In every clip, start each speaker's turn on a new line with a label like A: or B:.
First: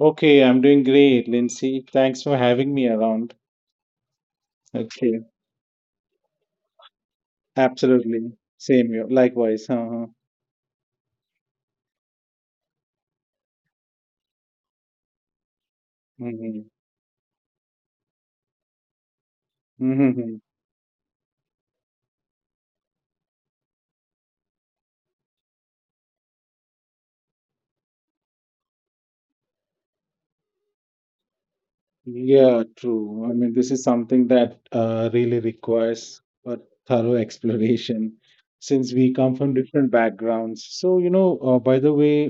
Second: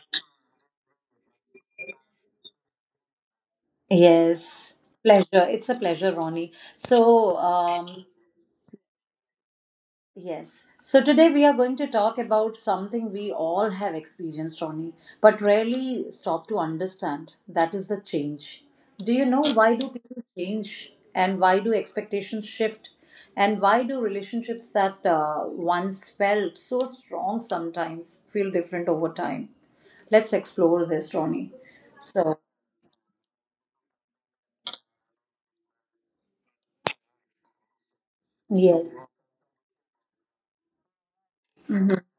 A: Okay, I'm doing great, Lindsay. Thanks for having me around.
B: Yes,
A: Okay,
B: pleasure. It's a pleasure, Ronnie.
A: absolutely. Same here. Likewise. Uh-huh.
B: Yes. So, today we are going to talk about something we all have experienced, Ronnie, but rarely stop
A: hmm
B: to understand. That is the change. Do you know why do
A: hmm
B: people change and why do expectations shift? And why do relationships that once felt so strong sometimes feel different over time? Let's explore this, Ronnie.
A: Yeah,
B: So,
A: true. I mean, this is something that really requires a thorough exploration since we
B: yes.
A: come from different backgrounds. So, by the way,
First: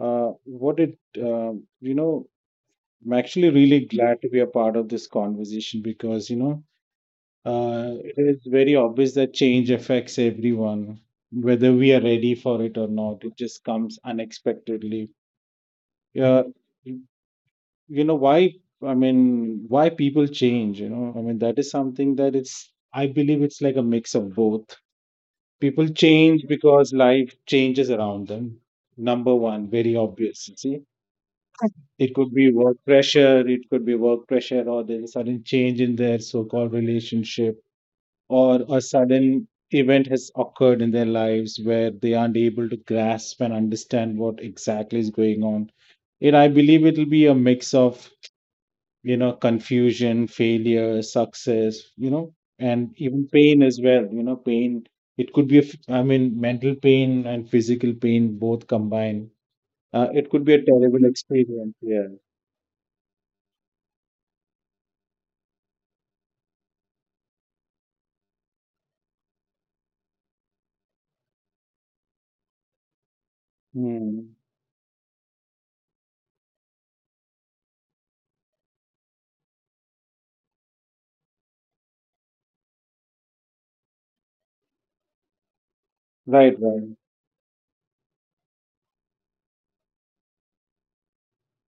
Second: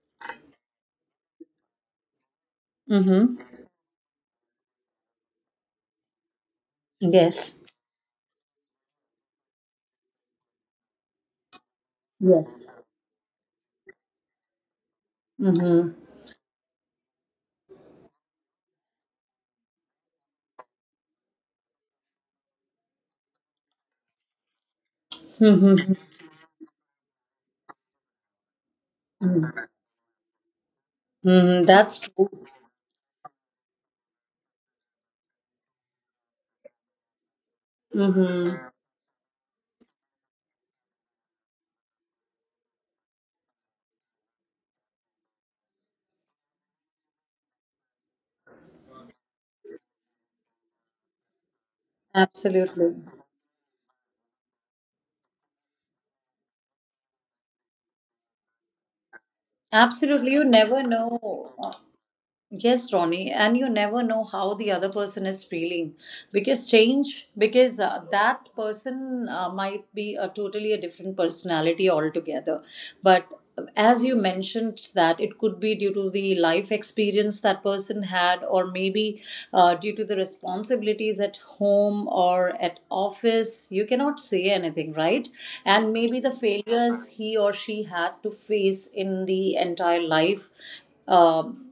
A: what it, you know, I'm
B: Mm-hmm.
A: actually really glad to be a part of this conversation because,
B: Yes.
A: It is very obvious that change affects everyone, whether we are ready for it
B: Yes.
A: or not. It just comes unexpectedly.
B: Mm-hmm.
A: Yeah, you you know why? I mean, why people change? You know, I mean that is something that it's. I believe it's like a mix of both. People
B: Mm-hmm.
A: change because life changes around them. Number one, very obvious. You See,
B: Mm-hmm. That's
A: it could
B: true.
A: be work pressure. It could be work pressure, or there's a sudden change in their so-called relationship or
B: Mm-hmm.
A: a sudden event has occurred in their lives where they aren't able to grasp and understand what exactly is going on. And I believe it'll be a mix of, you know, confusion, failure, success, you know, and
B: Absolutely.
A: even pain as well. You know, pain, it could be, I mean, mental pain and physical pain both combined. It could
B: Absolutely.
A: be
B: You
A: a
B: never
A: terrible
B: know.
A: experience. Yeah.
B: Yes, Ronnie, and you never know how the other person is feeling because change, because that person might be a totally a different personality altogether. But as you
A: Hmm.
B: mentioned, that it could be due to the life experience that person had, or maybe due to the responsibilities at home or at office. You cannot say anything, right? And maybe the
A: Right, right.
B: failures he or she had to face in the entire life. Um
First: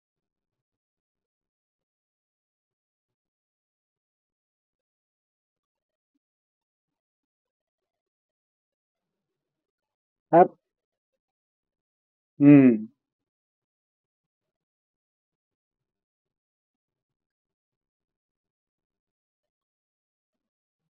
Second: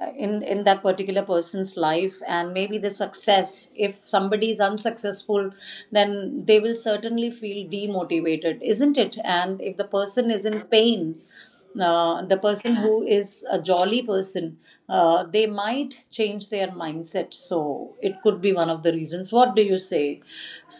B: in that particular person's life, and maybe the success. If somebody is unsuccessful, then they will certainly feel demotivated, isn't it? And if the person is in pain, the person
A: Ab-
B: who is a jolly person, they might change their mindset. So it could be one of the reasons. What do you say?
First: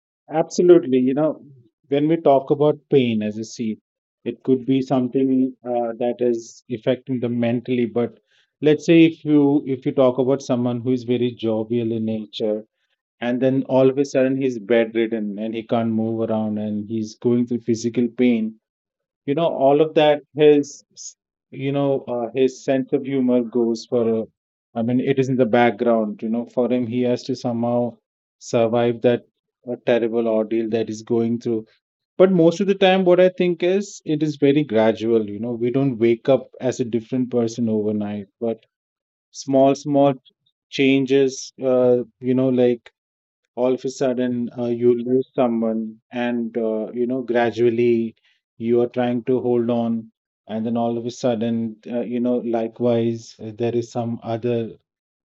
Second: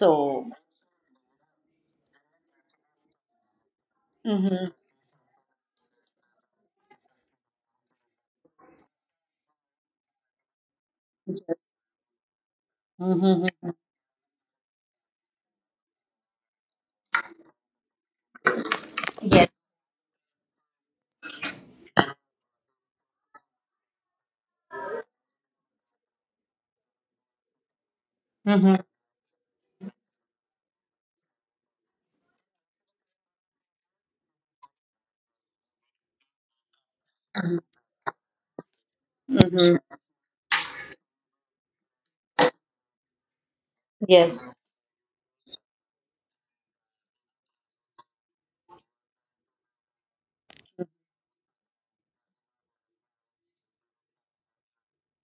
B: So
A: Absolutely. You know, when we talk about pain as you see, it could
B: mm-hmm.
A: be something that is affecting them mentally. But let's say if you talk about someone who is very jovial in nature, and
B: Mm-hmm.
A: then
B: Mm-hmm.
A: all of a sudden he's bedridden and he can't move around and he's going through physical pain, you know,
B: Yes.
A: all of that, his his sense of humor goes for a, I mean it is in the background. You know, for him he has to somehow
B: Mm-hmm.
A: survive that terrible ordeal that he's going through. But most of the time what I think is it is very gradual. You know, we don't wake up as a different
B: Mm-hmm.
A: person overnight, but small
B: Mm-hmm.
A: small changes, uh, you know, like all of a sudden
B: Yes,
A: you lose someone, and you know, gradually you are trying to hold on, and then all of a sudden, you know, likewise there is some other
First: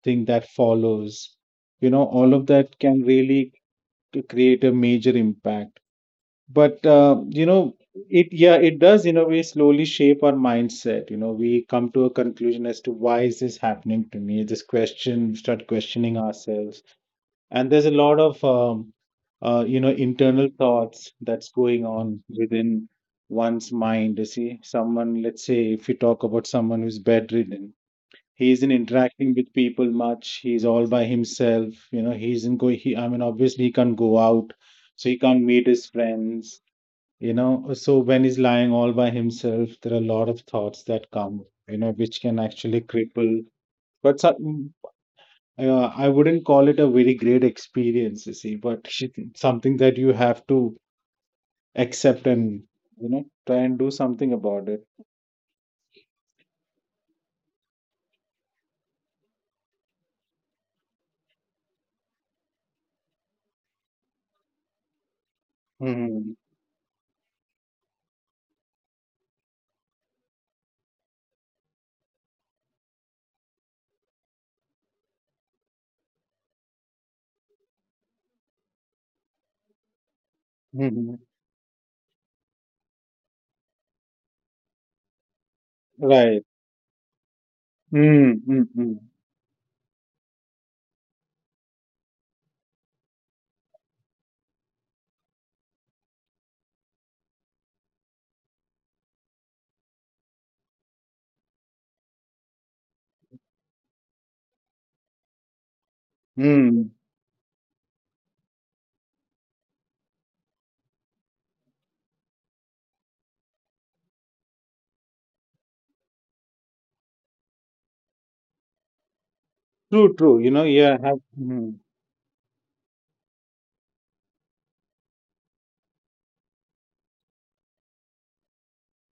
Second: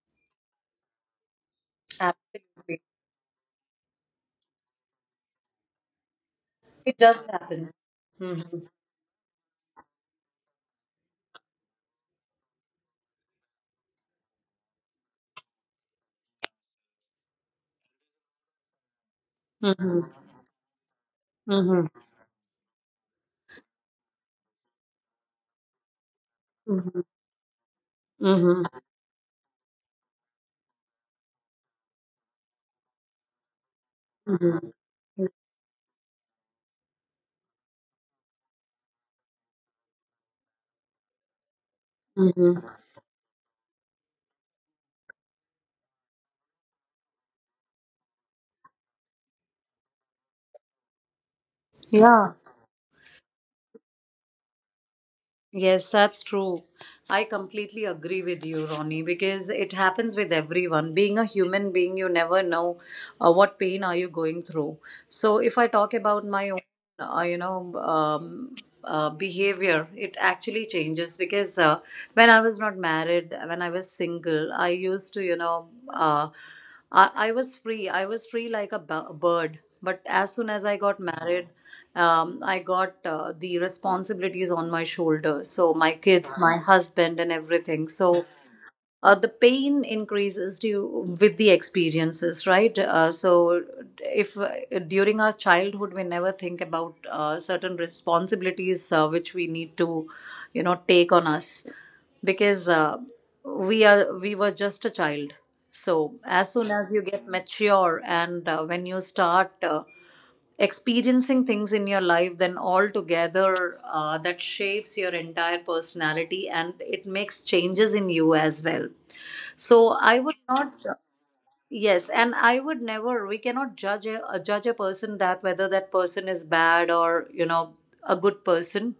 A: thing that follows. You know, all of that
B: absolutely.
A: can really create a major impact. But
B: It does
A: you
B: happen.
A: know, it yeah
B: Mm-hmm.
A: it does in a way slowly shape our mindset. You know, we come to a conclusion as to why is this happening to me. This question, start questioning ourselves. And there's a lot of you know,
B: Mm-hmm.
A: internal thoughts that's going
B: Mm-hmm.
A: on within one's mind. You see, someone, let's say if you talk about someone who's
B: Mm-hmm.
A: bedridden, he isn't
B: Mm-hmm.
A: interacting with people much, he's all by himself. You know, he isn't going he I mean obviously he can't go out,
B: Mm-hmm.
A: so he can't meet his friends. You know, so when he's lying all by himself, there are a lot of thoughts that come, you know, which can
B: Mm-hmm.
A: actually cripple. But so, I wouldn't call it a very great experience, you see, but something that you have to accept
B: Yeah.
A: and, you know, try and do something about it.
B: Yes, that's true. I completely agree with you, Ronnie, because it happens with everyone. Being a human being, you never know what pain are you going through. So if I talk about
A: Mm-hmm.
B: my own, uh, you know, um, behavior, it actually changes because when I was not married, when I was single, I used to, you know, I was free. I was free like a bird. But as soon as I got
A: Hmm.
B: married, I got the responsibilities on my shoulders. So my kids,
A: Right.
B: my husband, and everything. So
A: Mm-hmm. Mm.
B: the pain increases due with the experiences, right? So if during our childhood we never think about certain responsibilities which we need to, you know, take on us because we were just a child. So as soon
A: Mm,
B: as
A: mm.
B: you get mature and when you start experiencing things in your life, then all together that shapes your entire personality and it makes changes in you as well. So
A: True,
B: I
A: true.
B: would
A: You know,
B: not—
A: yeah, have, mm,
B: yes, and I would never— we cannot judge a person that whether that person is bad or, you know, a good person.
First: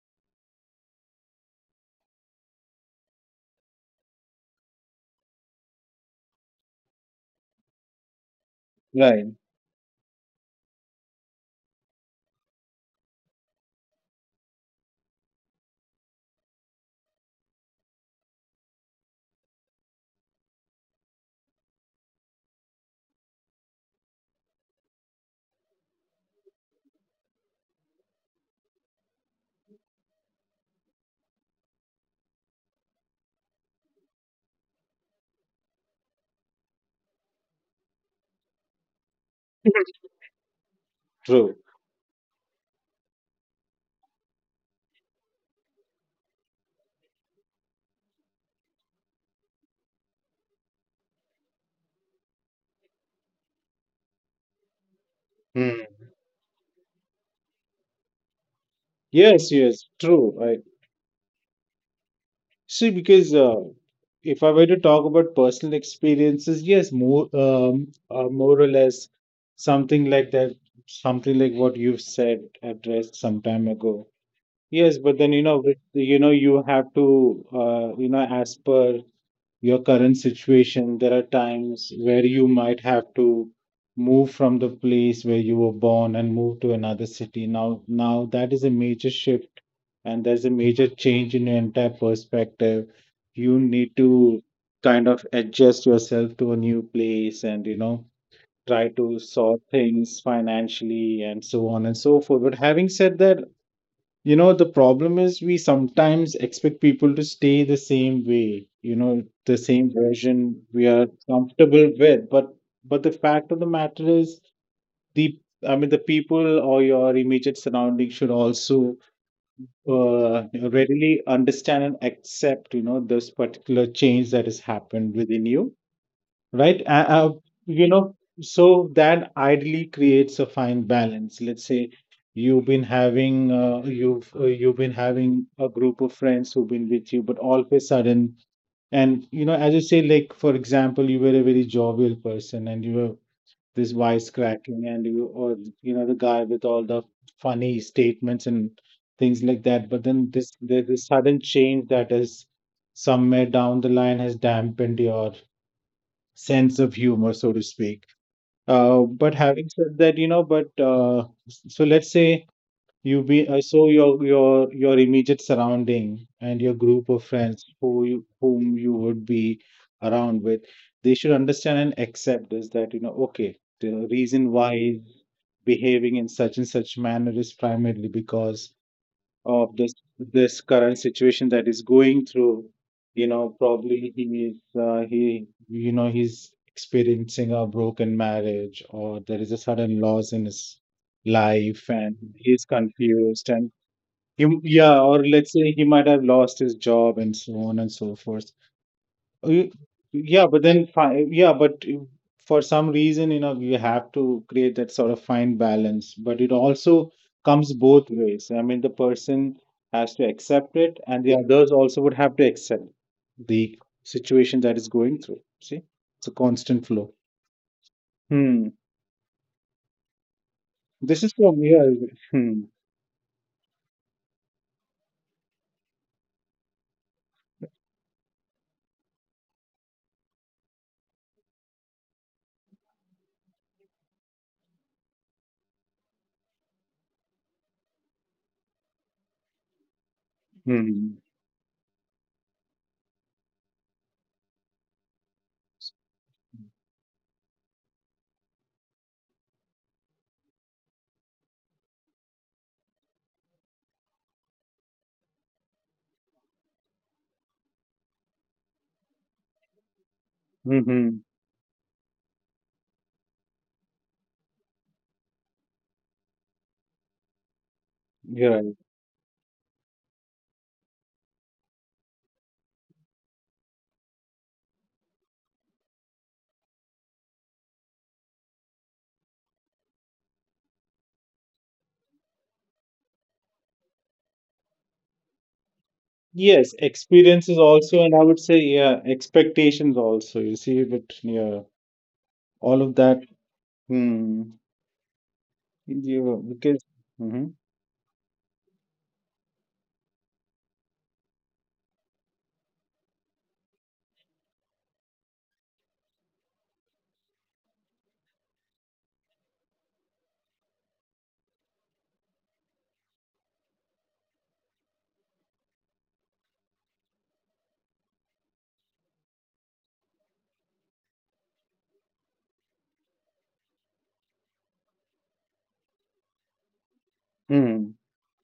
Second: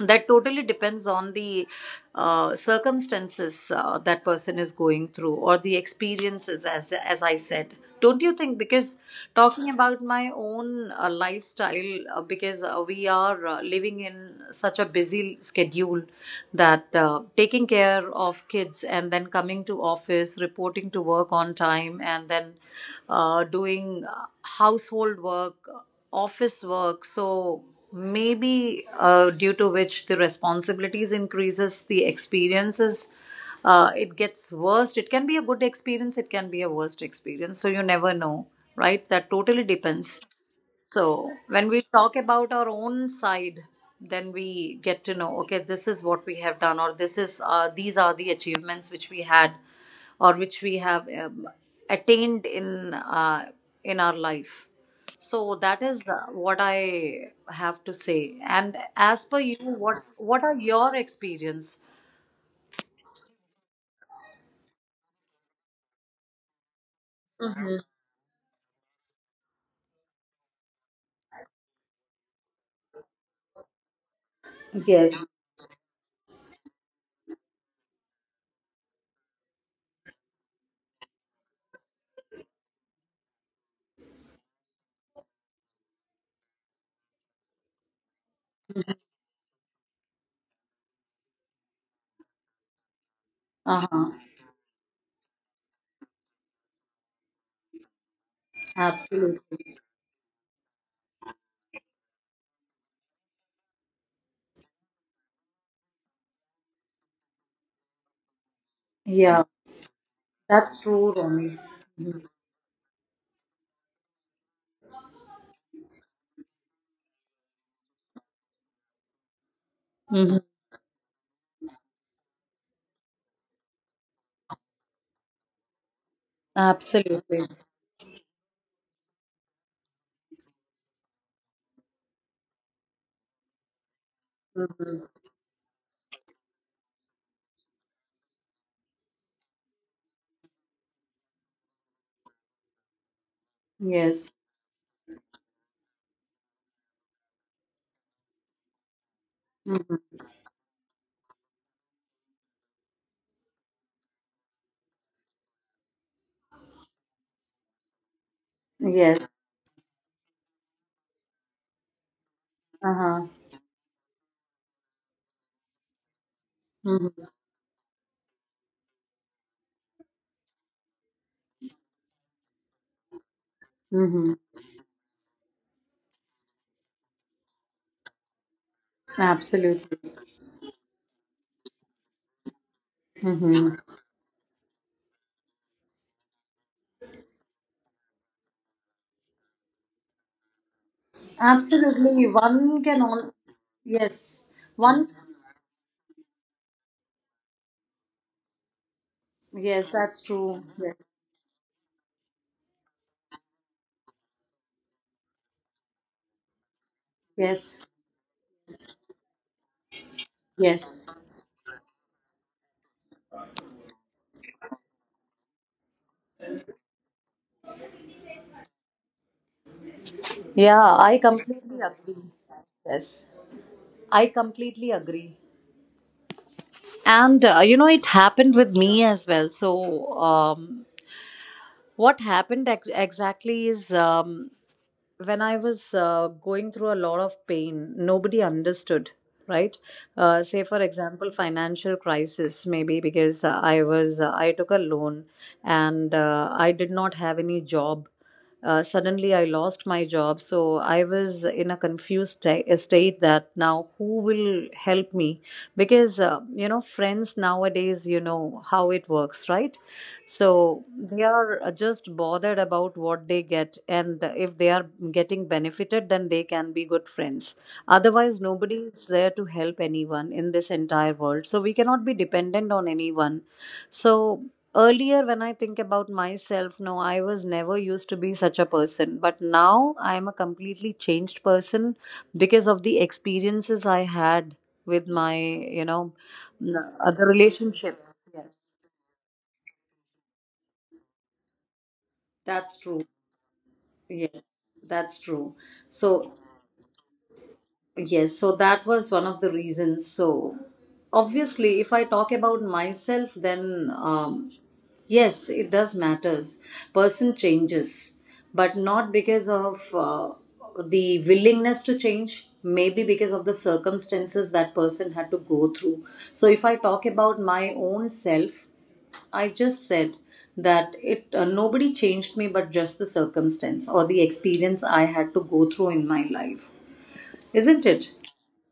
B: That totally depends on the circumstances that person is going through or the experiences, as I said. Don't you think? Because
A: right,
B: talking about my own lifestyle, because we are living in such a busy schedule, that taking care of kids and then coming to office, reporting to work on time, and then doing household work, office work. So maybe due to which the responsibilities increases, the experiences, it gets worse. It can be a good experience, it can be a worst experience, so you never know, right? That totally depends. So
A: true.
B: when we talk about our own side, then we get to know, okay, this is what we have done, or this is these are the achievements which we had, or which we have, attained in our life. So that is
A: Mm.
B: what I have to say. And as per you,
A: Yes,
B: what
A: yes,
B: what
A: true.
B: are
A: Right.
B: your experience?
A: See, because if I were to talk about personal experiences, yes, more or less something like that, something like what you've said addressed some time ago. Yes, but then, you know, with, you know, you have to, you know, as per your current situation, there are times where you might have to move from the place where you were born and move to another city. Now that is a major shift and there's a major change in your entire perspective. You
B: Uh
A: need
B: huh.
A: to kind of adjust yourself to a new place and, you know, try to
B: Absolutely.
A: sort things financially and so on and so forth. But having said that, you know, the problem is we sometimes expect people to stay the same way, you know,
B: Yeah,
A: the same version
B: that's
A: we
B: true,
A: are
B: Romy.
A: comfortable with. But the fact of the matter is the I mean the people or your immediate surrounding should also
B: Mm-hmm.
A: readily understand and accept, you know, this particular change that has happened within you. Right.
B: Absolutely.
A: You know, so that ideally creates a fine balance. Let's say you've
B: Mm-hmm.
A: been having a group of friends who've been with you, but all of a sudden, and you know, as you say, like for example, you were a very jovial person and you were this
B: Yes.
A: wisecracking and you or, you know, the guy with all the funny statements and things like that,
B: Mm-hmm.
A: but then this there's this sudden change that is somewhere down the line has dampened your sense of humor, so to speak.
B: Yes.
A: But having said that, you know, but so let's say
B: Uh-huh.
A: you be so your immediate surrounding and your group
B: Hmm.
A: of friends who whom you would be around with, they should understand and accept this, that, you know, okay, the
B: Hmm.
A: reason why he's behaving in such and such manner is primarily because of
B: Absolutely.
A: this current situation that is going through. You know,
B: Hmm.
A: probably he is he you know he's experiencing a broken marriage or there is a sudden loss in his life
B: Absolutely.
A: and he's
B: One can all—
A: confused and
B: yes. One—
A: yeah, or let's say he might have lost his job and so on and so forth. uh, Y-
B: yes, that's
A: Yeah,
B: true.
A: but
B: Yes.
A: then fine. Yeah, but for some reason, you know, you have to create that sort of fine balance. But it also comes
B: Yes.
A: both ways. I mean, the person has to accept it,
B: Yes.
A: and the others also would have to accept the situation that is going through. See, it's a constant flow. Hmm.
B: Yeah, I
A: This is from
B: completely
A: here.
B: agree.
A: Hmm.
B: Yes. I completely agree. And you know, it happened with me as well. So what happened exactly is, when I was going through a lot of pain, nobody understood, right? Say, for
A: Hmm.
B: example, financial crisis, maybe because I took a loan and I did not have any job. Suddenly, I lost my job, so I was in a confused state. That now, who will help me? Because you know, friends nowadays, you know how it works, right? So they
A: Hmm.
B: are just bothered about what they get, and if they are getting benefited, then they can be good friends. Otherwise,
A: Yeah.
B: nobody is there to help anyone in this entire world. So we cannot be dependent on anyone. So earlier, when I think about myself, no, I was never used to be such a person, but now I am a completely changed person because of the experiences I had with my, you know,
A: Yes,
B: n- other
A: experiences also,
B: relationships.
A: and I would
B: Yes,
A: say, yeah, expectations also. You see, but yeah,
B: that's
A: all of
B: true.
A: that.
B: Yes,
A: Hmm.
B: that's true. So
A: You, because. hmm
B: yes, so that was one of the reasons. So obviously, if I talk about myself, then, yes, it does matters. Person changes, but not because of the willingness to change. Maybe because of the circumstances that person had to go through. So if I talk about my own self, I just said that it nobody changed me but just the circumstance or the experience I had to go through in my life. Isn't it?
A: hmm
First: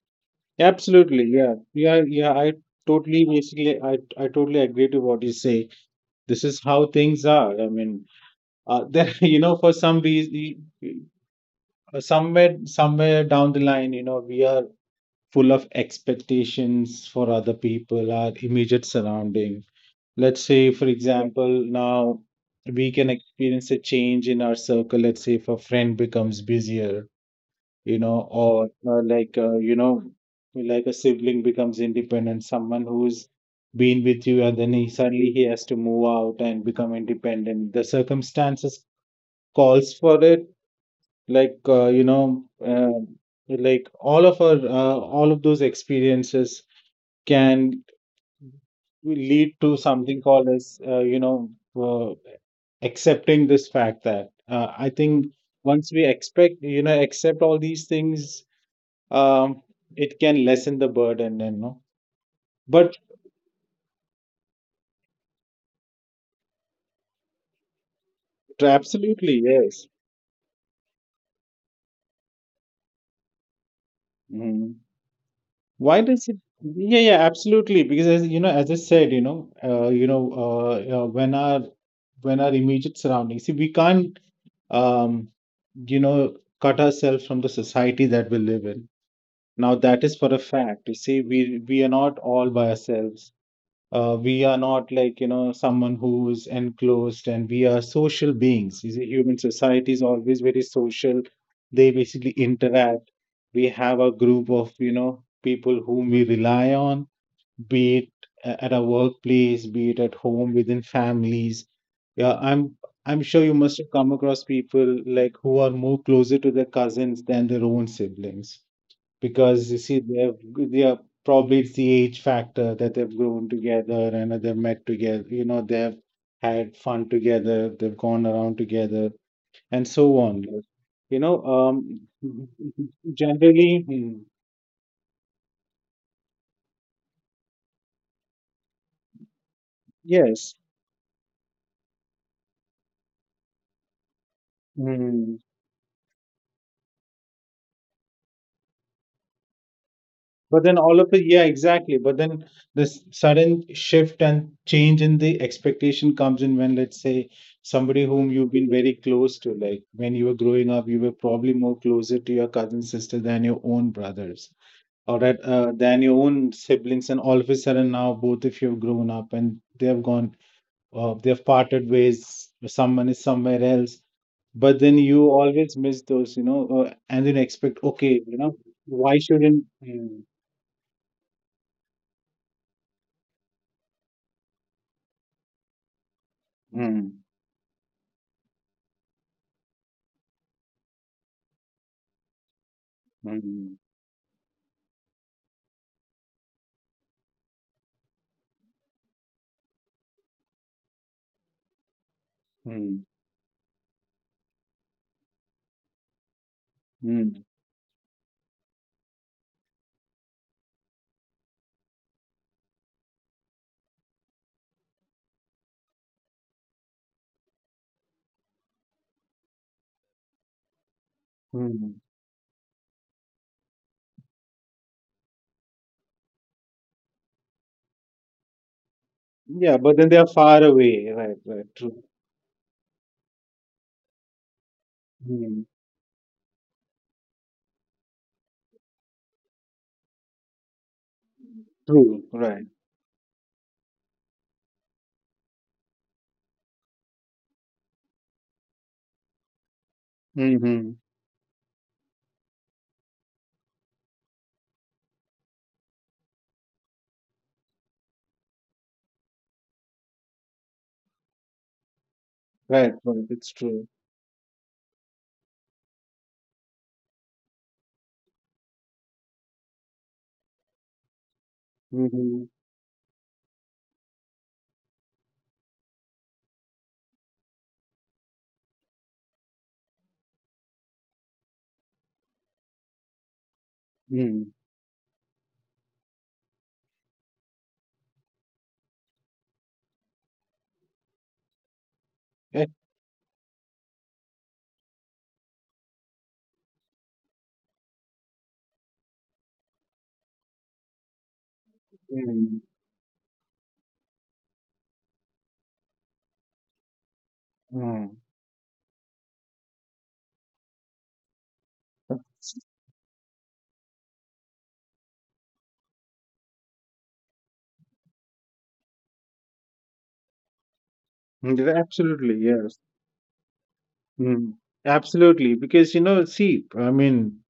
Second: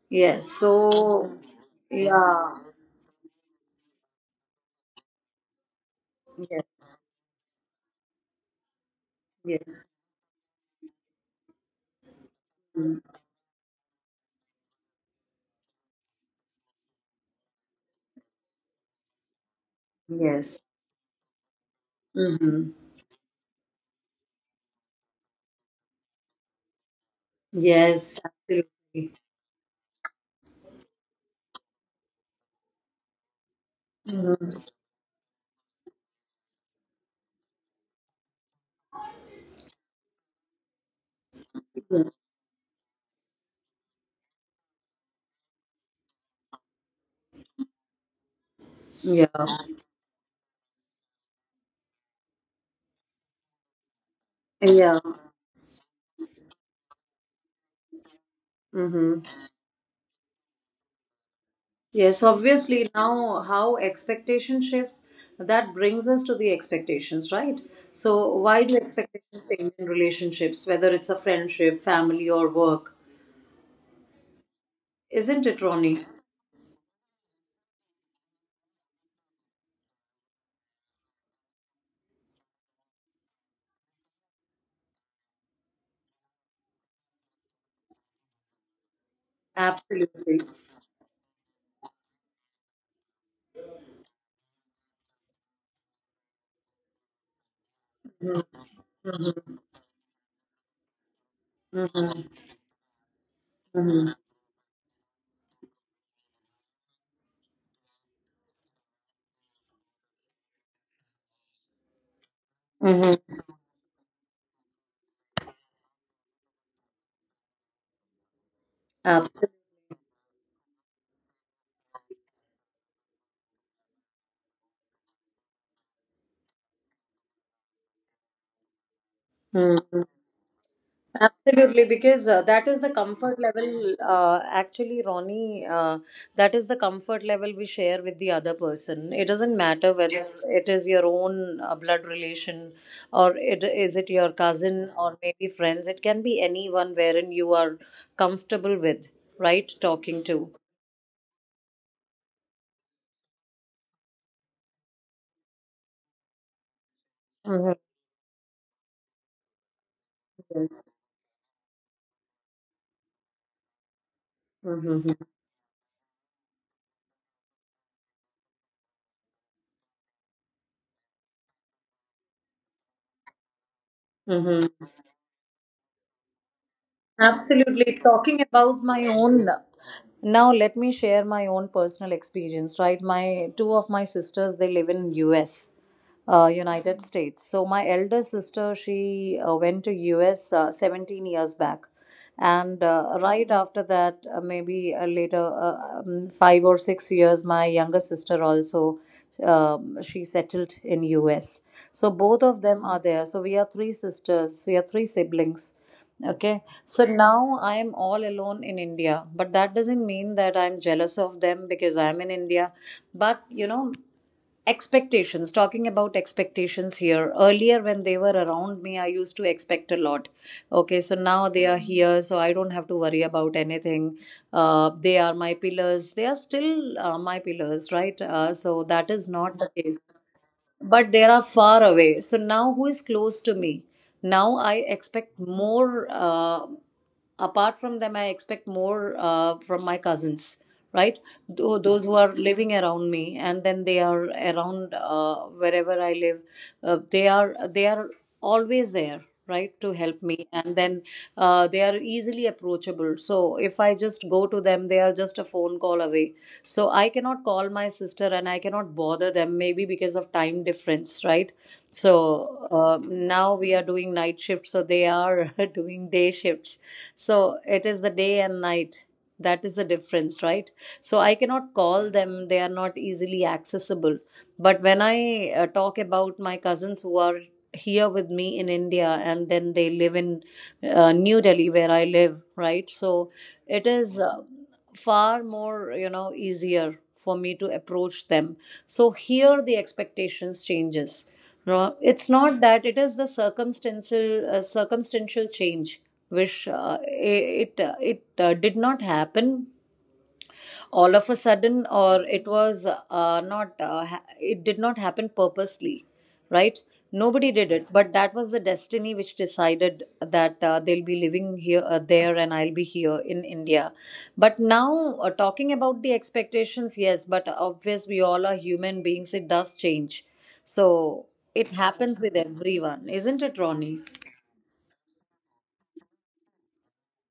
B: Yes.
A: Absolutely,
B: So
A: yeah, yeah, yeah.
B: yeah.
A: I totally, basically, I totally agree to what you say. This is how
B: Yes.
A: things are. I mean, there, you know, for
B: Yes.
A: some reason,
B: Mm.
A: somewhere down the line, you know, we are full of expectations for other people, our immediate surrounding. Let's
B: Yes.
A: say, for example, now
B: Mm-hmm.
A: we can experience a change in our circle. Let's say if a friend becomes busier, you
B: Yes.
A: know, or
B: Absolutely.
A: you know, like a sibling becomes independent, someone who's been with you and then he suddenly he has to move out and become independent. The circumstances calls for it, like, like all of those experiences can
B: Yeah.
A: lead to something called as, you know, uh, accepting this fact that I
B: Yeah.
A: think once we expect you know accept all these things,
B: Mm-hmm.
A: um, it can lessen the burden. And no,
B: Yes,
A: but
B: obviously, now how expectation shifts, that brings us to the expectations, right? So why do
A: absolutely,
B: expectations change
A: yes.
B: in relationships, whether it's a friendship, family, or work?
A: Mhm.
B: Isn't it,
A: Why
B: Ronnie?
A: does it? Yeah, yeah, absolutely, because as you know, as I said, you know, when our, immediate surroundings, see, we can't, um you know, cut ourselves from the society that we live in. Now that is for a
B: Absolutely.
A: fact. You see, we are not all by ourselves. We are not like, you know, someone who is enclosed, and we are social beings. You see, human society is always very social. They basically
B: Mm-hmm.
A: interact. We have a
B: Mm-hmm.
A: group of, you know, people whom we rely on, be it at our workplace, be it at home within families. Yeah, I'm sure you
B: Mm-hmm.
A: must have come across people like who are more closer to their cousins than their own siblings, because you
B: Absolutely.
A: see they are probably, it's the age factor that they've grown together and they've met together, you know, they've had fun together, they've gone around together, and so
B: Mm-hmm.
A: on. You know,
B: Absolutely, because that is the comfort
A: generally.
B: level.
A: Mm,
B: Actually, Ronnie, that is the comfort level we share with the other person. It doesn't matter whether— yeah,
A: yes.
B: it is your own blood relation, or it is it your cousin,
A: Hmm.
B: or maybe friends. It can be anyone wherein you are comfortable with, right? Talking
A: But then
B: to.
A: all of it, yeah, exactly. But then this sudden shift and change in the expectation comes in when, let's say,
B: Mm-hmm.
A: somebody whom you've been very close to, like when you were growing up, you were
B: Yes.
A: probably more closer to your cousin sister than your own brothers, or than your own siblings. And all of a sudden now both of you have grown up and they have gone, they have parted ways. Someone is somewhere else. But then
B: Mm-hmm.
A: you always miss those, you know, and then expect, okay,
B: Absolutely.
A: you know,
B: Talking about
A: why
B: my
A: shouldn't.
B: own,
A: Mm,
B: now let me share my own personal experience, right? My two of my sisters, they live in US,
A: mm.
B: United States. So my elder sister, she went to US 17 years back. And
A: Hmm.
B: right after that, 5 or 6 years, my younger sister also, she settled in US. So both of
A: Hmm.
B: them are there. So we are three sisters, we are three siblings. Okay, so
A: Hmm.
B: now I am all alone in India, but that doesn't mean that I'm jealous of them because I'm in India. But you know, expectations, talking about expectations here, earlier when they were around me, I used to expect a lot. Okay, so now they
A: Hmm.
B: are here, so I don't have to worry about anything. They are my pillars, they are still my pillars, right? So that is
A: Yeah,
B: not the
A: but then they
B: case,
A: are far away.
B: but
A: Right,
B: they
A: right,
B: are
A: true.
B: far away. So now who is close to me? Now I
A: Hmm.
B: expect more, apart from them I expect more from my cousins, right?
A: True,
B: Those who are
A: right.
B: living around me and then they are around wherever I live, they are always there, right, to help me,
A: Mm-hmm.
B: and then they are easily approachable. So if I just go to them, they are just a phone call away. So I cannot call my sister and I cannot bother them maybe because of time difference, right? So
A: Right,
B: uh,
A: right, it's
B: now
A: true.
B: we are doing night shifts, so they are doing day shifts. So it is the day and night. That is the difference, right? So I cannot call
A: Mm-hmm.
B: them. They are not easily accessible. But when I talk about my cousins who are here with me in India and then they live in New Delhi, where I live, right? So it is
A: Mm.
B: far more, you know, easier for me to approach them. So here the expectations changes. No, it's
A: Eh,
B: not that. It is the circumstantial, circumstantial change. Wish it did not happen all of a sudden, or
A: mm.
B: it was not it did not happen purposely, right? Nobody did it,
A: Mm.
B: but that was the destiny which decided that they'll be living here there and I'll be here in India. But now talking about the expectations, yes, but obvious, we all are human beings, it does change. So
A: Mm, yeah,
B: it
A: absolutely,
B: happens with
A: yes.
B: everyone, isn't it, Ronnie?
A: Mm. Absolutely, because you know, see,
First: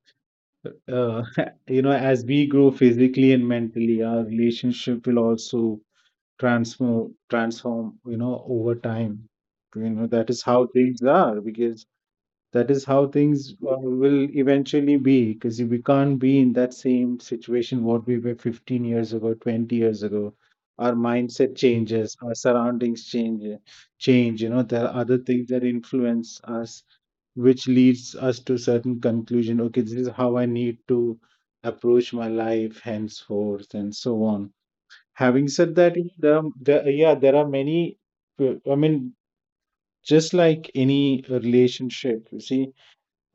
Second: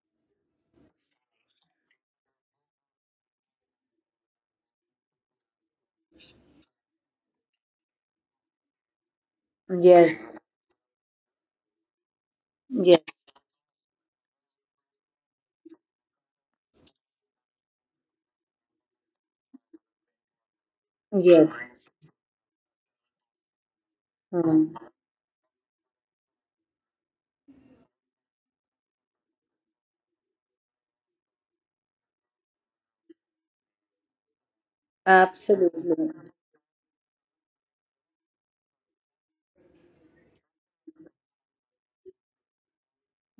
A: uh, you know, as we grow physically and mentally, our relationship will also transform, you know, over time. You know, that
B: Yes.
A: is how things are because. That is
B: Yes.
A: how things will eventually be because we can't be in that same situation what we were 15 years ago, 20 years ago. Our mindset
B: Yes.
A: changes, our surroundings change, change. You know, there are other things that influence us, which leads us to certain conclusion. Okay, this is how I need to approach my life henceforth, and so on. Having said that, you
B: Absolutely.
A: know, there, are- there, yeah, there are many. uh, I mean, just like any relationship, you see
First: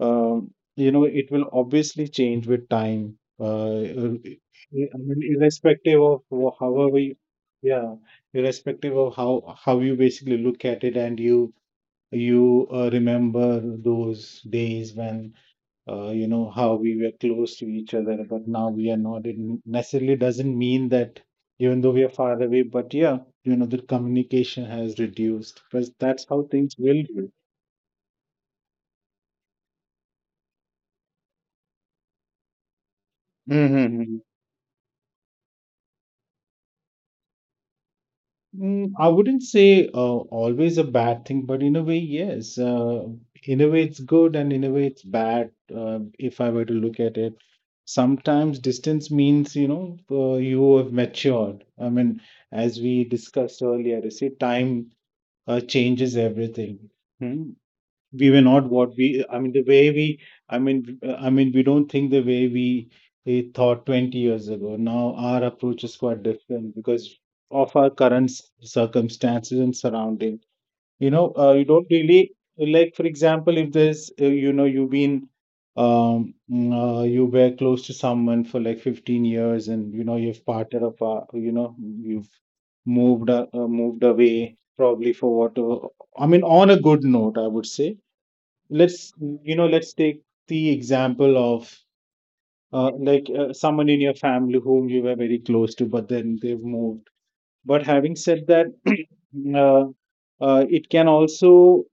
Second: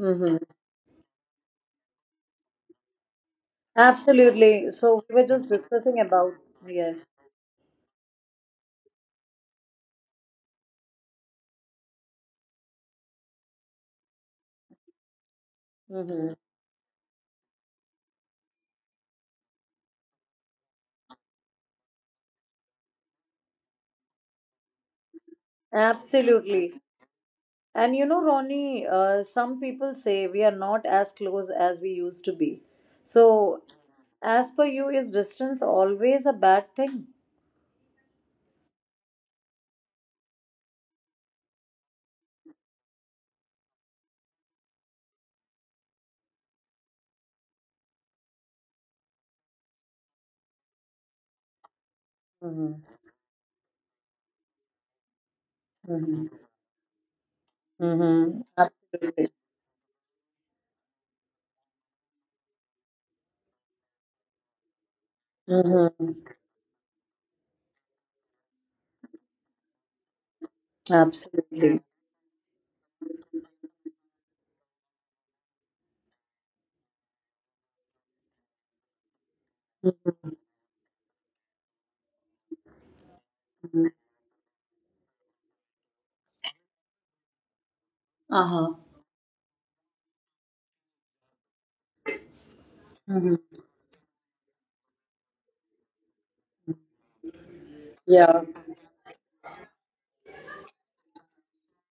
B: Mm-hmm.
A: you know, it will obviously change with time.
B: Absolutely.
A: I
B: So
A: mean,
B: we were just
A: irrespective
B: discussing
A: of
B: about—
A: wha- however
B: yes.
A: you, yeah, Irrespective of how you basically look at it, and you remember those days when you
B: Mm-hmm.
A: know how we were close to each other, but now we are not. It necessarily doesn't mean that even though we are far away, but yeah, you know, the communication has reduced because that's how things
B: Absolutely.
A: will
B: And you know, Ronnie, some people say we are not as close as we used to be. So
A: be.
B: as per you, is distance always a bad thing?
A: Mm, I wouldn't say always a bad thing, but in a way, yes. In a way, it's good, and in a way, it's bad. If I were to look at it, sometimes distance means, you know, you have matured. I mean, as
B: Mm-hmm.
A: we discussed earlier, you see, time changes
B: Mm-hmm.
A: everything. Hmm? We were
B: Mm-hmm.
A: not what we
B: Absolutely.
A: I mean the way we I mean I mean we don't think the way we thought 20 years ago. Now our approach is quite
B: Mm-hmm.
A: different because of our current circumstances and surrounding. You know uh, you don't
B: Absolutely.
A: really, like, for example, if there's you know, you've been you were close to someone for like 15 years, and you know, you've parted apart, you know, you've
B: Mm-hmm.
A: moved away probably for what. I mean, on a good note, I would say
B: Uh-huh.
A: let's, you know, let's take the example of
B: Mm-hmm.
A: someone in your family whom you were very close to, but then they've moved. But having
B: Yeah.
A: said that, uh, it can also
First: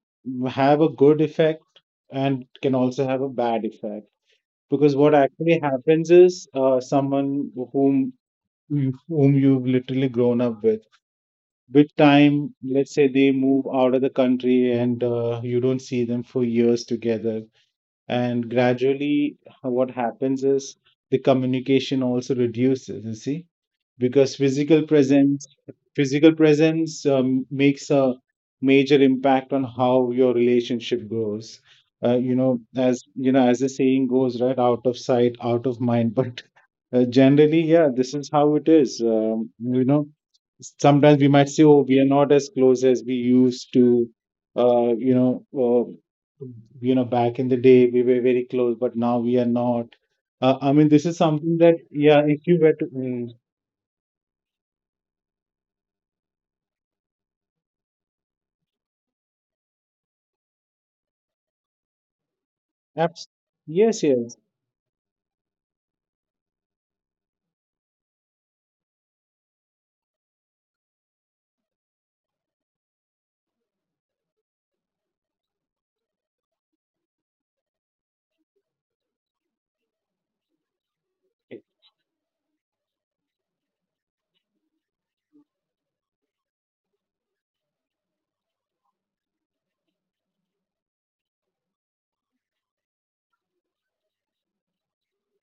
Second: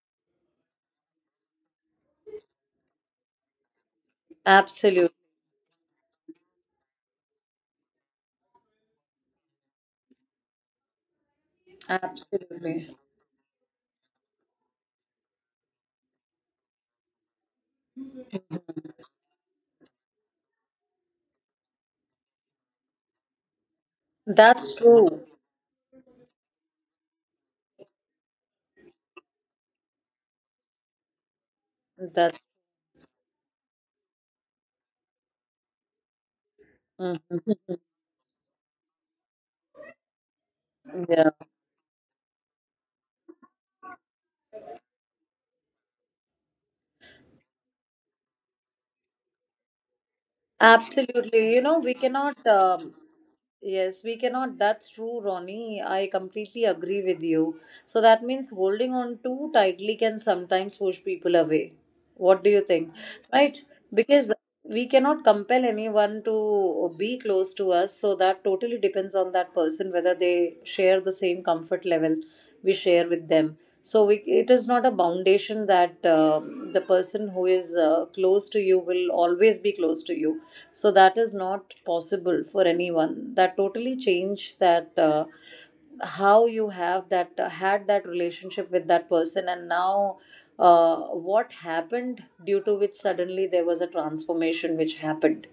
A: have a good effect and can also have a bad effect because
B: Absolutely.
A: what actually happens is, someone whom you've literally grown up with time,
B: Absolutely.
A: let's say, they move out of the country and you don't see them for years together, and gradually, what happens is the communication also reduces, you see, because
B: That's
A: physical
B: true.
A: presence, physical presence makes a major impact on how your relationship goes. You
B: That's.
A: know, as you know, as the saying goes, right, out of sight, out of mind. But generally,
B: Mhm.
A: yeah, this is how it is. You know, sometimes we
B: Yeah,
A: might say, oh, we are not as close as we used to. uh, you know uh, you know, back in the day we were very close, but now we are not. I mean, this is
B: absolutely. You
A: something
B: know,
A: that,
B: we
A: yeah,
B: cannot,
A: if you were to
B: yes, we cannot. That's true, Ronnie. I completely agree with you. So that means holding on too tightly can sometimes push people away. What do you think?
A: Abs-
B: Right?
A: yes,
B: Because
A: yes.
B: we cannot compel anyone to be close to us. So that totally depends on that person whether they share the same comfort level we share with them. So we, it is not a foundation that the person who is close to you will always be close to you, so that is not possible for anyone. That totally changed that, how you have that, had that relationship with that person, and now what happened due to which suddenly there was a transformation which happened,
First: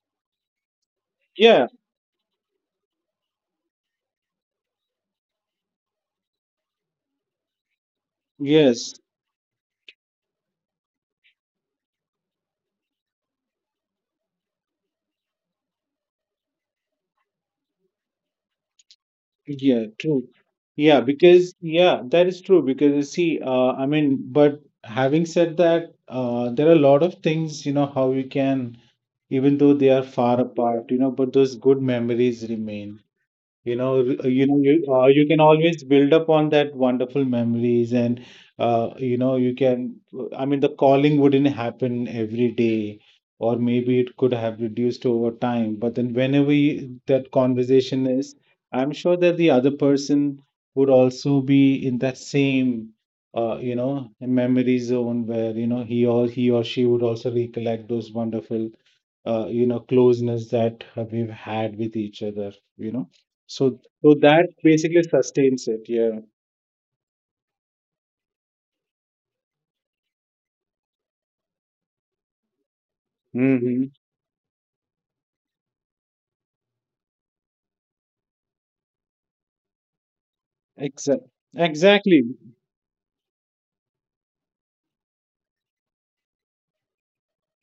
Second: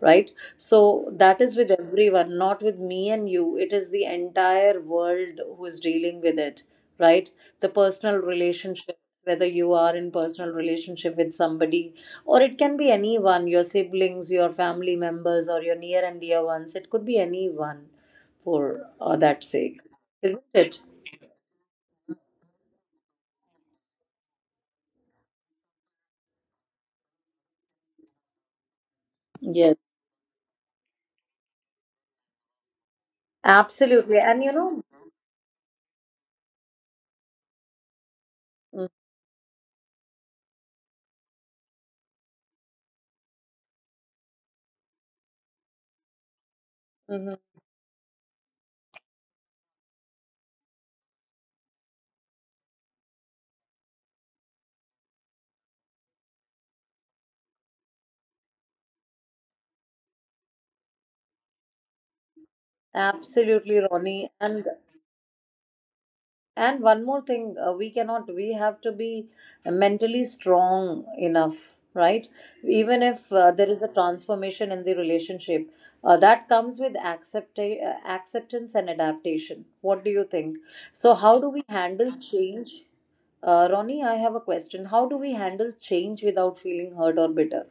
B: right? So that is
A: Yeah,
B: with everyone, not with me and you. It is the entire world who is dealing with it, right? The personal
A: yes.
B: relationships, whether you are in personal relationship with somebody or it can be anyone, your siblings, your family members, or your near and dear ones, it could be anyone for that sake,
A: Yeah, true.
B: isn't it?
A: Yeah, because, yeah, that is true. Because you see, but having said that, there are a lot of things, you know, how we can, even though
B: Yes,
A: they are far apart, you know, but those good memories remain. You know,
B: absolutely. And
A: you
B: you
A: know,
B: know,
A: you can always build upon that wonderful memories, and you know, you can. I mean, the calling wouldn't happen every day, or maybe it could have reduced over time. But then, whenever you, that
B: mm-hmm,
A: conversation is, I'm sure that the other person would also be in that same, you know, memory zone where you know, he or she would also recollect those wonderful you know, closeness that we've had with each other, you know. So,
B: absolutely,
A: so
B: Ronnie.
A: that
B: And
A: basically sustains it. Yeah.
B: and one more thing, we cannot. We have to be mentally strong enough, right? Even if there is a
A: Mm-hmm.
B: transformation in the relationship, that comes with acceptance and adaptation. What do you think? So, how do
A: Exactly.
B: we handle
A: Exactly.
B: change? Ronnie, I have a question. How do we handle change without feeling hurt or bitter?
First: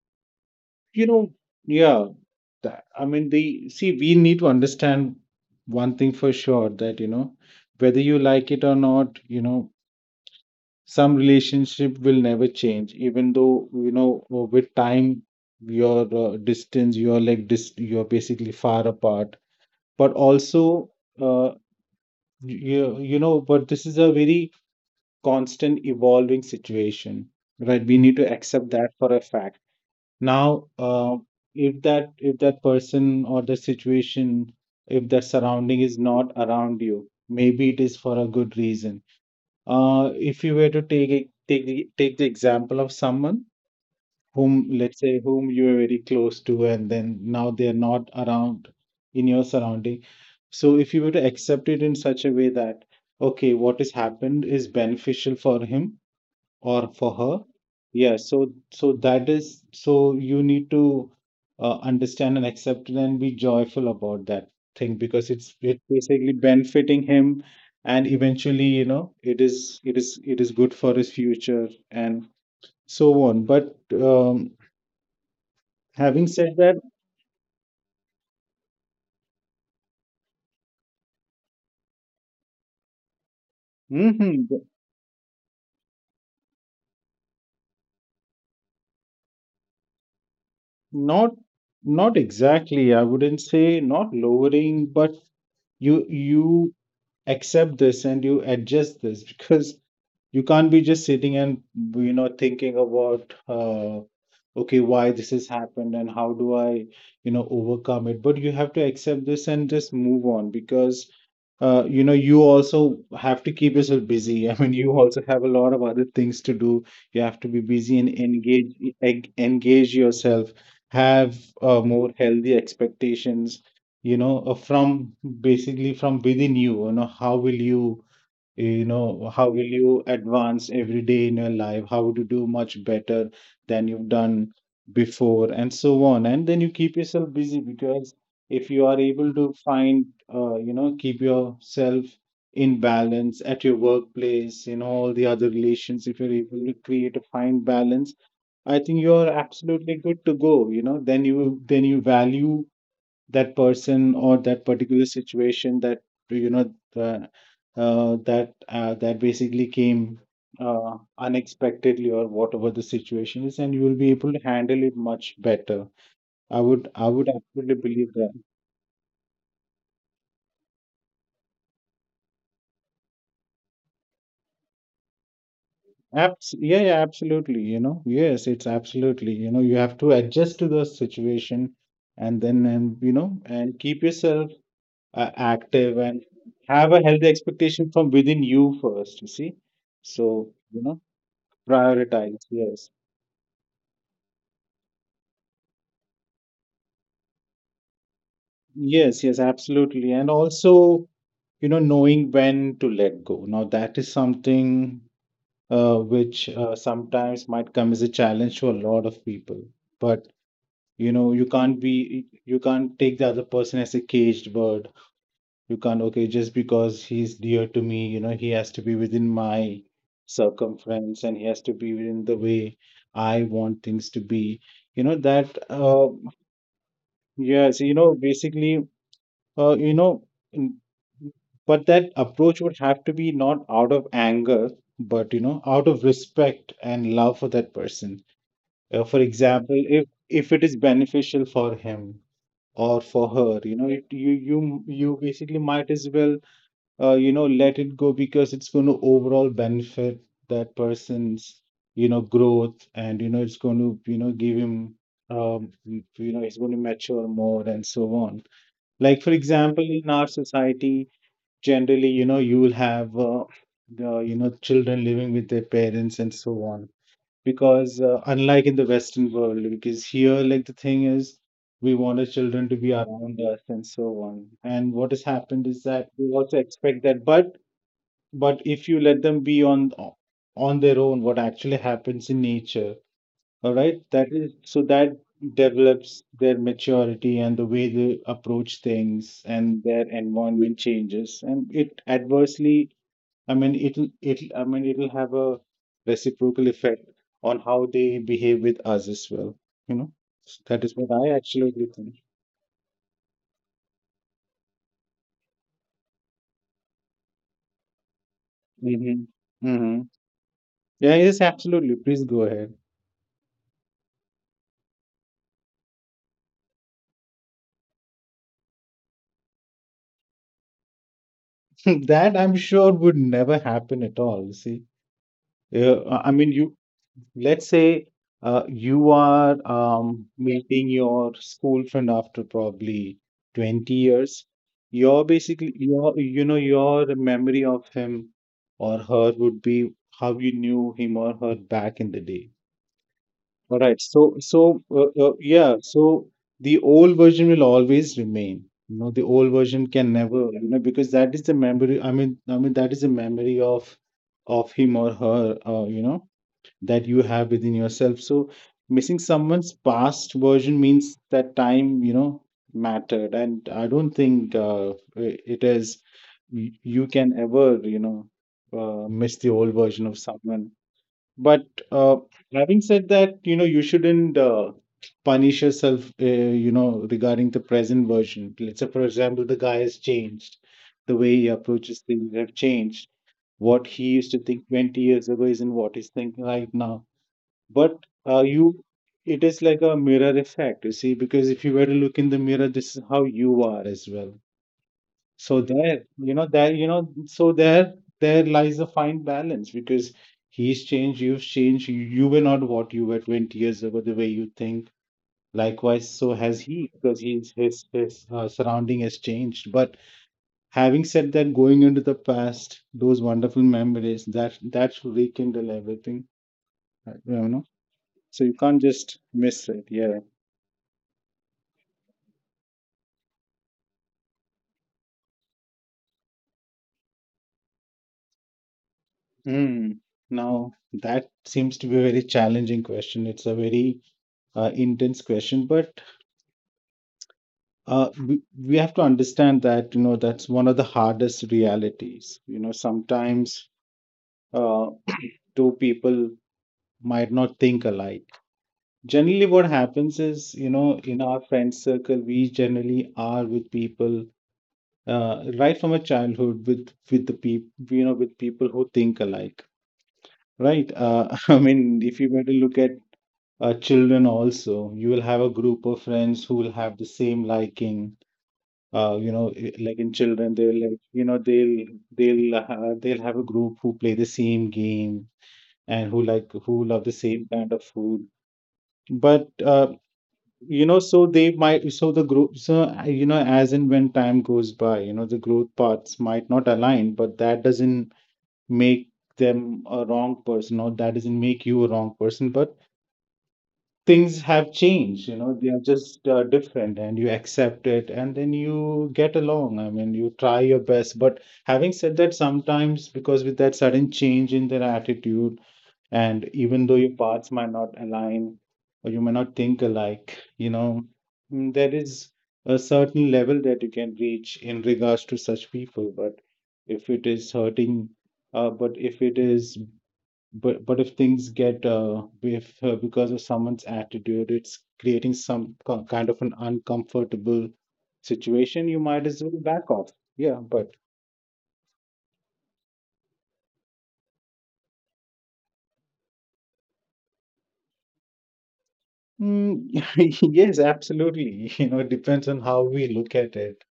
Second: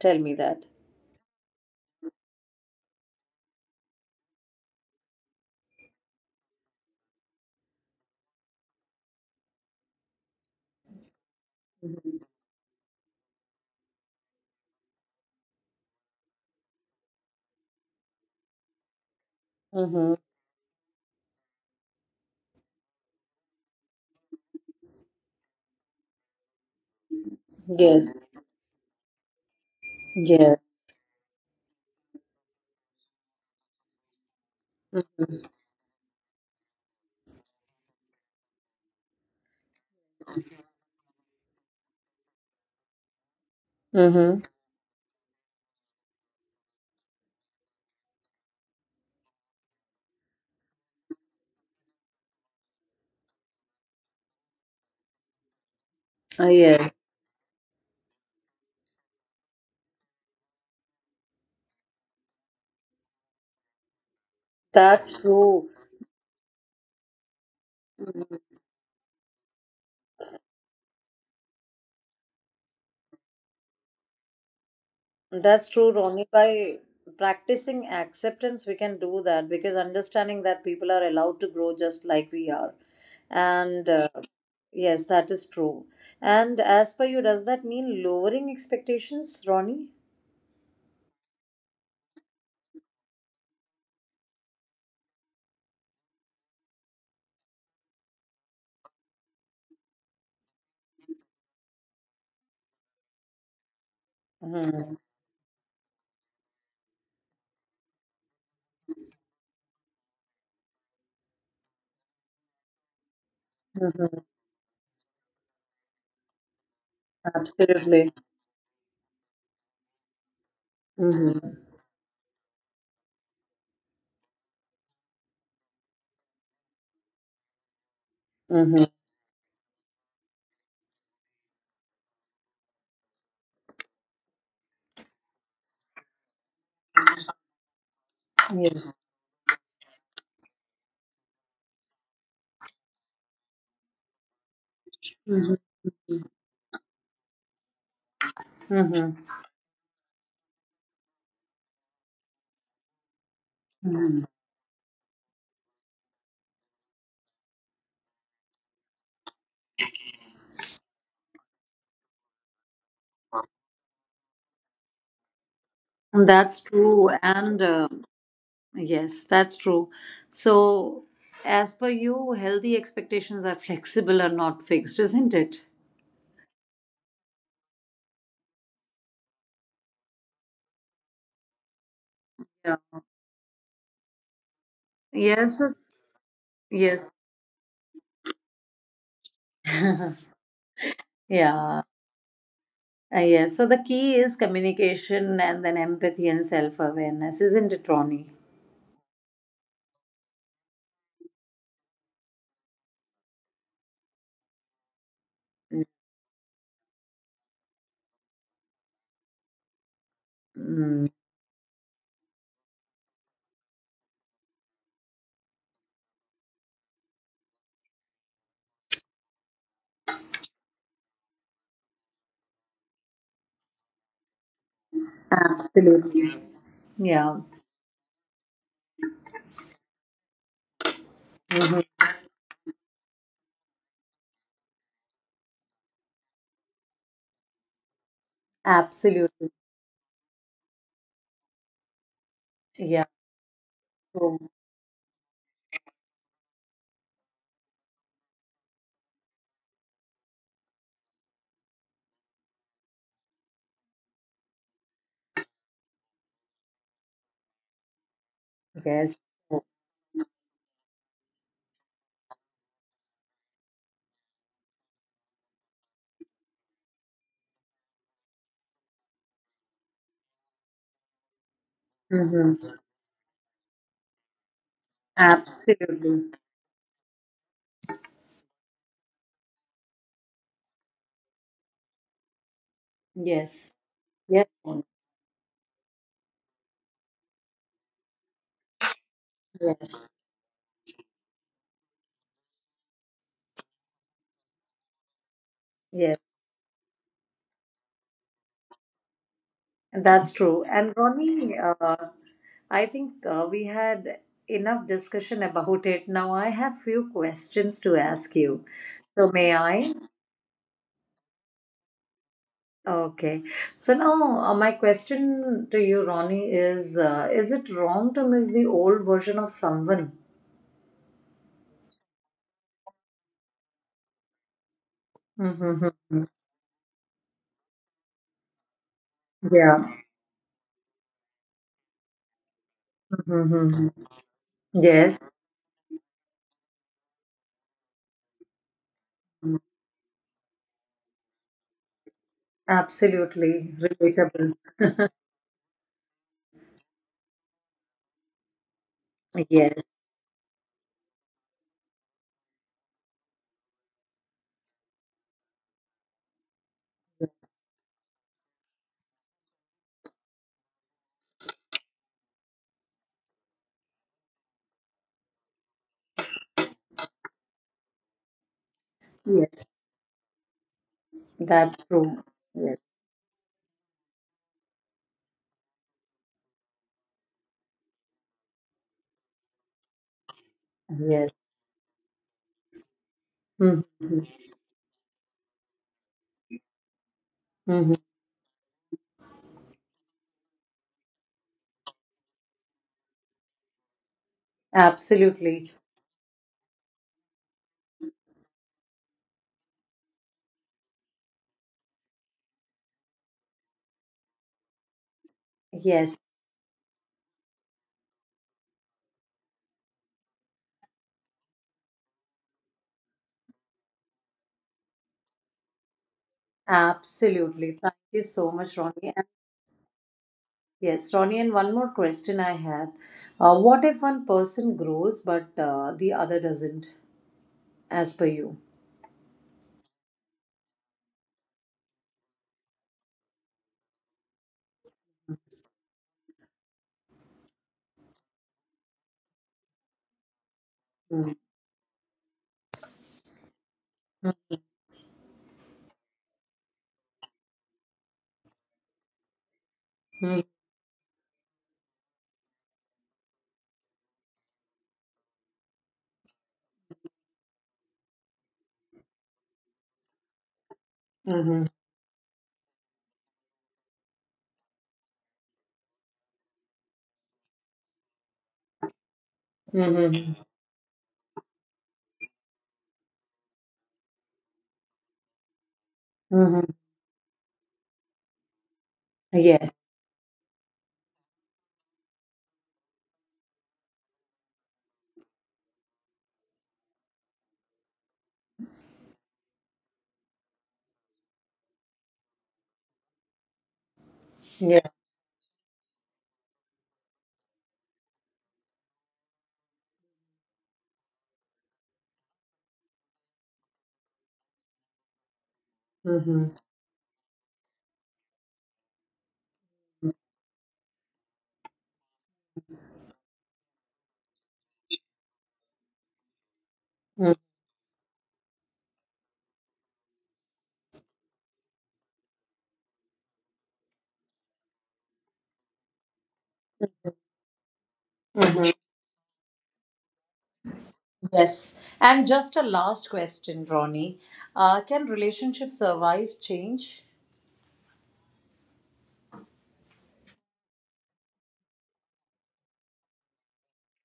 B: Tell me that.
A: You know, yeah. That, I mean, the see, we need to understand one thing for sure that, you know, whether you like it or not, you know, some relationship will never change, even though, you know, with time, your distance, you're you're basically far apart. But
B: Mm-hmm.
A: also, uh, you know, but this is a very constant evolving situation, right? We need to
B: Yes.
A: accept that for a fact. Now,
B: Yes.
A: if that person or the situation, if the
B: Mm-hmm.
A: surrounding is not around you, maybe it is for a good reason. If you were to take the example of someone whom, let's say, whom you are very close to, and then now they're not around in your surrounding. So if you were to accept it in such a way that, okay, what has happened is beneficial for him
B: Ah,
A: or for
B: yes,
A: her. Yeah, so, so that is, so you need to understand and accept it and be joyful about that thing because
B: that's
A: it's
B: true.
A: basically benefiting him, and eventually,
B: Mhm.
A: you know, it is, it is good for his future and so on. But um,
B: That's true,
A: having
B: Ronnie.
A: said that,
B: By practicing acceptance, we can do that, because understanding that people are allowed to grow just like we are. And
A: mhm,
B: Yes, that is true. And as per you, does that mean lowering expectations, Ronnie?
A: not, not exactly, I wouldn't say not lowering, but you accept this and you adjust this because you can't be just sitting and you know thinking about okay, why
B: Mm-hmm.
A: this has happened and how do I, you know, overcome it. But you have to accept this and just move on because you know, you also have to keep yourself
B: Mm-hmm.
A: busy. I mean, you also have a lot of other things to do. You have to be busy and
B: Absolutely.
A: engage, engage yourself, have
B: Mm-hmm.
A: more healthy expectations, you know, from basically from within you, you know, how will you, you
B: Mm-hmm.
A: know, how will you advance every day in your life, how to do much better than you've done before and so on. And then you keep yourself busy because if you are
B: Yes.
A: able to find, you know, keep yourself in balance at your workplace, in all the other
B: Mm-hmm.
A: relations, if you're
B: Mm-hmm.
A: able to create a fine balance, I think you're absolutely good to go. You know, then you, then you value that
B: Mm-hmm.
A: person
B: Mm-hmm.
A: or that particular situation that you know that that basically came unexpectedly or whatever the situation is, and you will be able to handle it much better.
B: That's
A: I
B: true.
A: would absolutely
B: And
A: believe that.
B: Yes, that's true. So, as per you, healthy expectations are flexible and not fixed, isn't it?
A: Abs- yeah, yeah, absolutely. You know, yes, it's absolutely. You know, you have to adjust to the situation, and then,
B: Yeah.
A: and you know, and keep yourself
B: Yes.
A: active and have a
B: Yes.
A: healthy expectation from within you first. You see, so you know.
B: Yeah.
A: Prioritize, yes.
B: Yes. So the key is communication and then empathy and self awareness, isn't it, Ronnie?
A: Yes, yes, absolutely. And also, you know, knowing when to let go. Now, that is something which sometimes might come as a challenge to a lot of people. But, you
B: Mm,
A: know, you can't be, you can't take the other person as a caged bird. You can't, okay, just because he's dear to me, you know, he has to be within my circumference and he has to be within the way I want things to be. You know, that,
B: absolutely. Yeah.
A: yes, you know, basically you know, n-
B: Mhm.
A: but that approach would have to be not out of anger, but you know, out of respect and love for that person. For
B: Absolutely.
A: example, if it is beneficial for him or
B: Yeah.
A: for her, you know, it,
B: So,
A: you basically might as well, you know, let it go, because it's going to overall benefit that person's, you know, growth, and you know, it's going to, you know, give him, you know, he's going to mature more and so on. Like,
B: yes.
A: for example, in our society, generally, you know, you will have the, you know, children living with their parents and so on, because unlike in the western world, because here, like, the thing is, we want our children to
B: Mm-hmm.
A: be around us and so on. And what has happened is that we
B: Absolutely.
A: also expect that, but if you let them be on their own, what actually happens in nature, all
B: Yes.
A: right, that is,
B: Yes.
A: so that develops their maturity and the way they approach things and their
B: Yes.
A: environment changes, and it adversely, I mean, it'll have a
B: Yes.
A: reciprocal effect on how they behave with us as well. You know,
B: That's true.
A: that is
B: And
A: what I
B: Ronnie,
A: absolutely
B: uh,
A: think.
B: I think we had enough discussion about it. Now I have few questions to ask you. So may
A: Mm-hmm.
B: I?
A: Mm-hmm. Yeah, yes, absolutely. Please go ahead.
B: Okay. So now my question to you, Ronnie, is: is it wrong to miss the old version of someone?
A: That I'm sure would never happen at all. See, yeah, I
B: Mm-hmm.
A: mean, you let's say you are
B: Yeah.
A: meeting your school friend after probably 20
B: Mm-hmm.
A: years. Your
B: Yes.
A: basically your, your memory of him or her would be how you knew him or her back in the day. All
B: Absolutely
A: right so so
B: relatable.
A: yeah so The old version will always remain. The old version
B: Yes.
A: can never, because that is the memory. I mean that is the memory of him or her, that you have within yourself. So missing someone's past version means that time, mattered. And I don't think it is you can ever, miss the
B: Yes.
A: old version of someone. But
B: That's true. Yes.
A: having said that, you shouldn't punish yourself, regarding the present version. Let's say, for example, the guy has changed, the
B: Yes.
A: way he approaches things have changed. What he
B: Mm-hmm.
A: used to think 20 years ago isn't what he's thinking right now. But you it is like a mirror effect, you see, because if you were to look in the mirror, this is how you are as well. So
B: Absolutely.
A: there you know so there lies a fine balance, because he's changed, you've changed. You were not what you were 20 years ago, the way you think.
B: Yes,
A: Likewise so has he, because he's his surrounding has changed. But having said that, going into the past, those wonderful memories, that should rekindle everything. uh, you
B: absolutely.
A: know
B: Thank you so
A: so
B: much,
A: you can't
B: Ronnie. And
A: just miss it. Yeah.
B: yes, Ronnie, and one more question I had. What if one person grows but the other doesn't, as per you?
A: Mm. Now, that seems to be a very challenging question. It's a very intense question, but we have to understand that, that's one of the
B: Mm.
A: hardest realities. You know, sometimes uh, two people might not think alike. Generally,
B: Mhm.
A: what happens is, in our friend circle, we generally are with people right from a childhood with the people, with people who think alike.
B: Mhm.
A: Right. I mean, if you were to look at children also, you will have a group of friends who will have the same liking.
B: Mhm.
A: Like in children, they'll like, you know, they'll have a group who play the same game and
B: Mhm.
A: who love the same kind of food.
B: Yes.
A: But you know, so they might so the group so you know, as and when time goes by, the growth paths might not align, but that doesn't make them a wrong person, or that doesn't make you a wrong person. But things
B: Yeah.
A: have changed. They are just different, and you accept it and then you get along. I mean, you try your best. But having said that, sometimes, because with that sudden change in their attitude
B: Mhm.
A: and even though your paths might not align or you may not think alike, there is a certain level that you can reach in regards to such people. But if it
B: Mhm.
A: is hurting, but if it is but if things get if because of someone's attitude, it's creating some kind of an uncomfortable
B: Mhm.
A: situation, you might as well back off. Yeah. But
B: Yes. And just a last question, Ronnie. Can relationships survive change?
A: mm, yes, absolutely. You know, it depends on how we look at it.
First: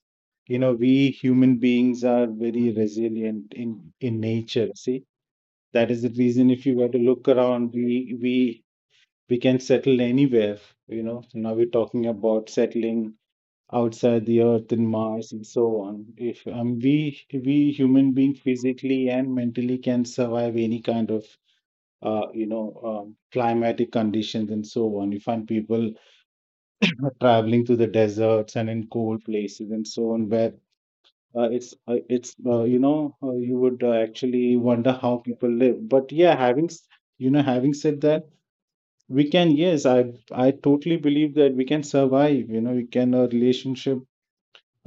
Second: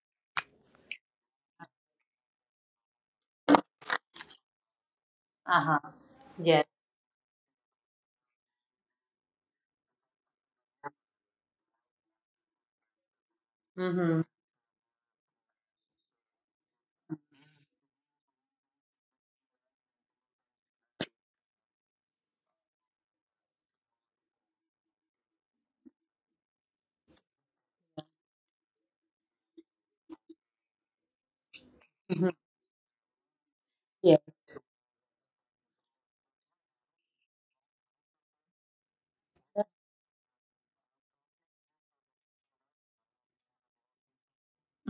A: You know, we human beings are very resilient in nature. See,
B: Uh-huh.
A: that is the reason.
B: Yes.
A: If you were to look around, we we can settle anywhere. You know, so now we're talking about settling
B: Mm-hmm.
A: outside the Earth in Mars and so on. If we human being physically and mentally can survive any kind of climatic conditions and so on. You find people are traveling to the deserts and in cold places and so on where.
B: Mm-hmm.
A: It's you know you would
B: Yeah.
A: actually wonder how people live. But yeah, having s- you know having said that, we can, yes, I totally believe that we can survive. We can a relationship.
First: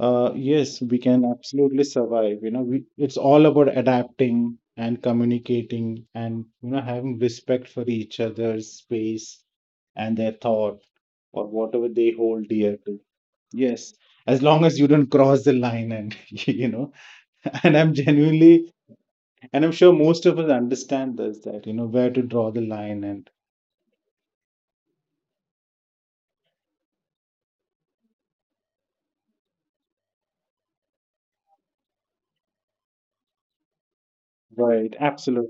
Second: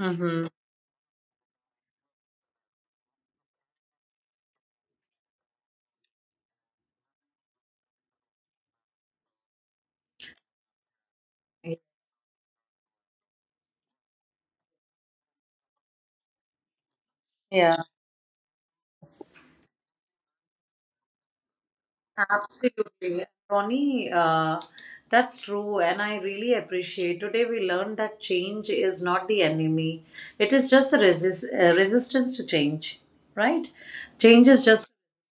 A: Yes, we can absolutely survive. You know, it's all about adapting and communicating and, having respect for each other's space and their thought, or whatever they hold dear to. Yes, as long as you don't cross the line, and,
B: Yeah.
A: and I'm genuinely, and I'm sure most of us understand this, that, where to draw the line, and,
B: Absolutely, Ronnie. That's true, and I really appreciate. Today we learned that change is not the enemy; it is just the resistance to change. Right? Change is
A: right,
B: just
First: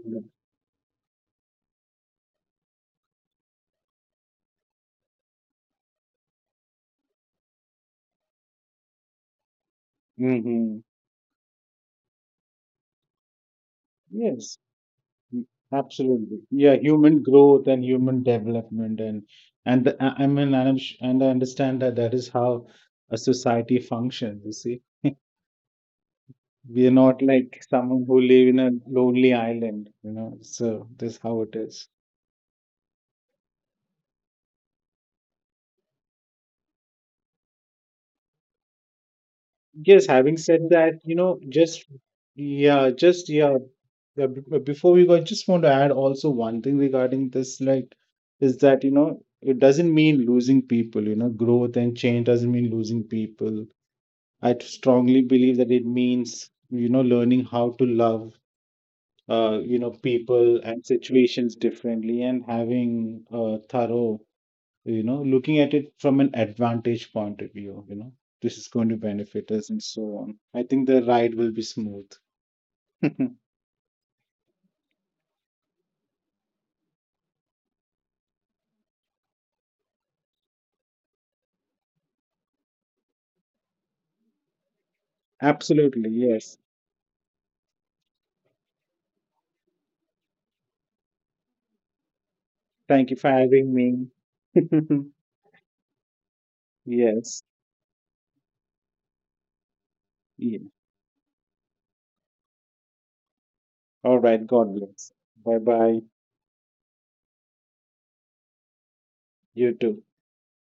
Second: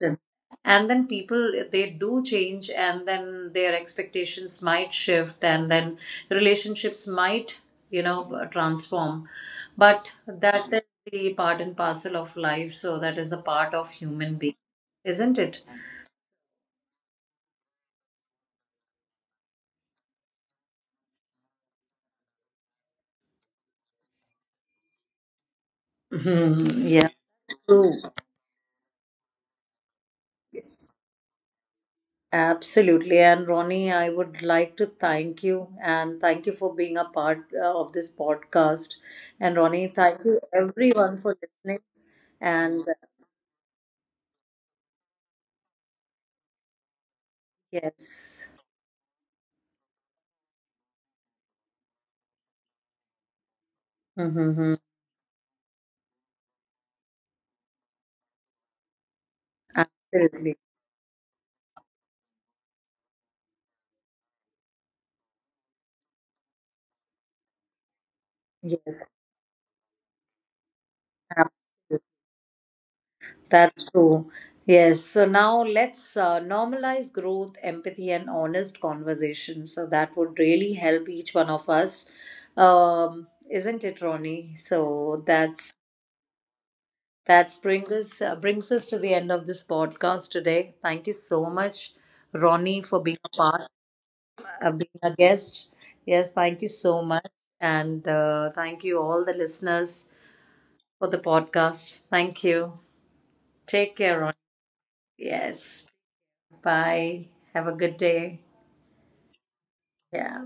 B: resistance, and then people they do change, and then their expectations might shift, and then relationships might, you know, transform. But that
A: Mm-hmm.
B: is the part and parcel of life. So that is the part of human
A: Yes.
B: being, isn't it?
A: Absolutely. Yeah, human growth and human development and the, I mean, and and I understand that that is how a society functions, you see.
B: Hmm,
A: We are
B: yeah,
A: not like
B: true.
A: someone who live in a lonely island, you know. So this is how it is.
B: Absolutely. And Ronnie, I would like to thank you and thank you for being a part of this podcast. And Ronnie,
A: Yes, having
B: thank you
A: said that, you
B: everyone
A: know,
B: for listening. And
A: just yeah, yeah, b- b- before we go, I just want to add also one thing regarding this, like, is
B: yes,
A: that, you know, it doesn't mean losing people. You know, growth and change doesn't mean losing people. I
B: mm-hmm,
A: strongly believe that it means, learning how to love,
B: absolutely.
A: people and situations differently, and having a thorough, looking at it from an advantage point of view, this is
B: Yes,
A: going to benefit us and so on. I think the ride will
B: absolutely.
A: be smooth.
B: That's true. Yes. So now let's normalize growth, empathy, and honest conversation. So that would really help each one of us. Isn't it, Ronnie?
A: Absolutely, yes.
B: That brings us to the end of this podcast today. Thank you so much, Ronnie, for
A: Thank you
B: being a
A: for
B: part,
A: having me.
B: being a guest. Yes, thank you so much,
A: Yes.
B: and thank you all the listeners
A: Yeah.
B: for the podcast. Thank you. Take
A: All
B: care,
A: right.
B: Ronnie.
A: God bless. Bye bye.
B: Yes. Bye. Have a good day.
A: You too.
B: Yeah.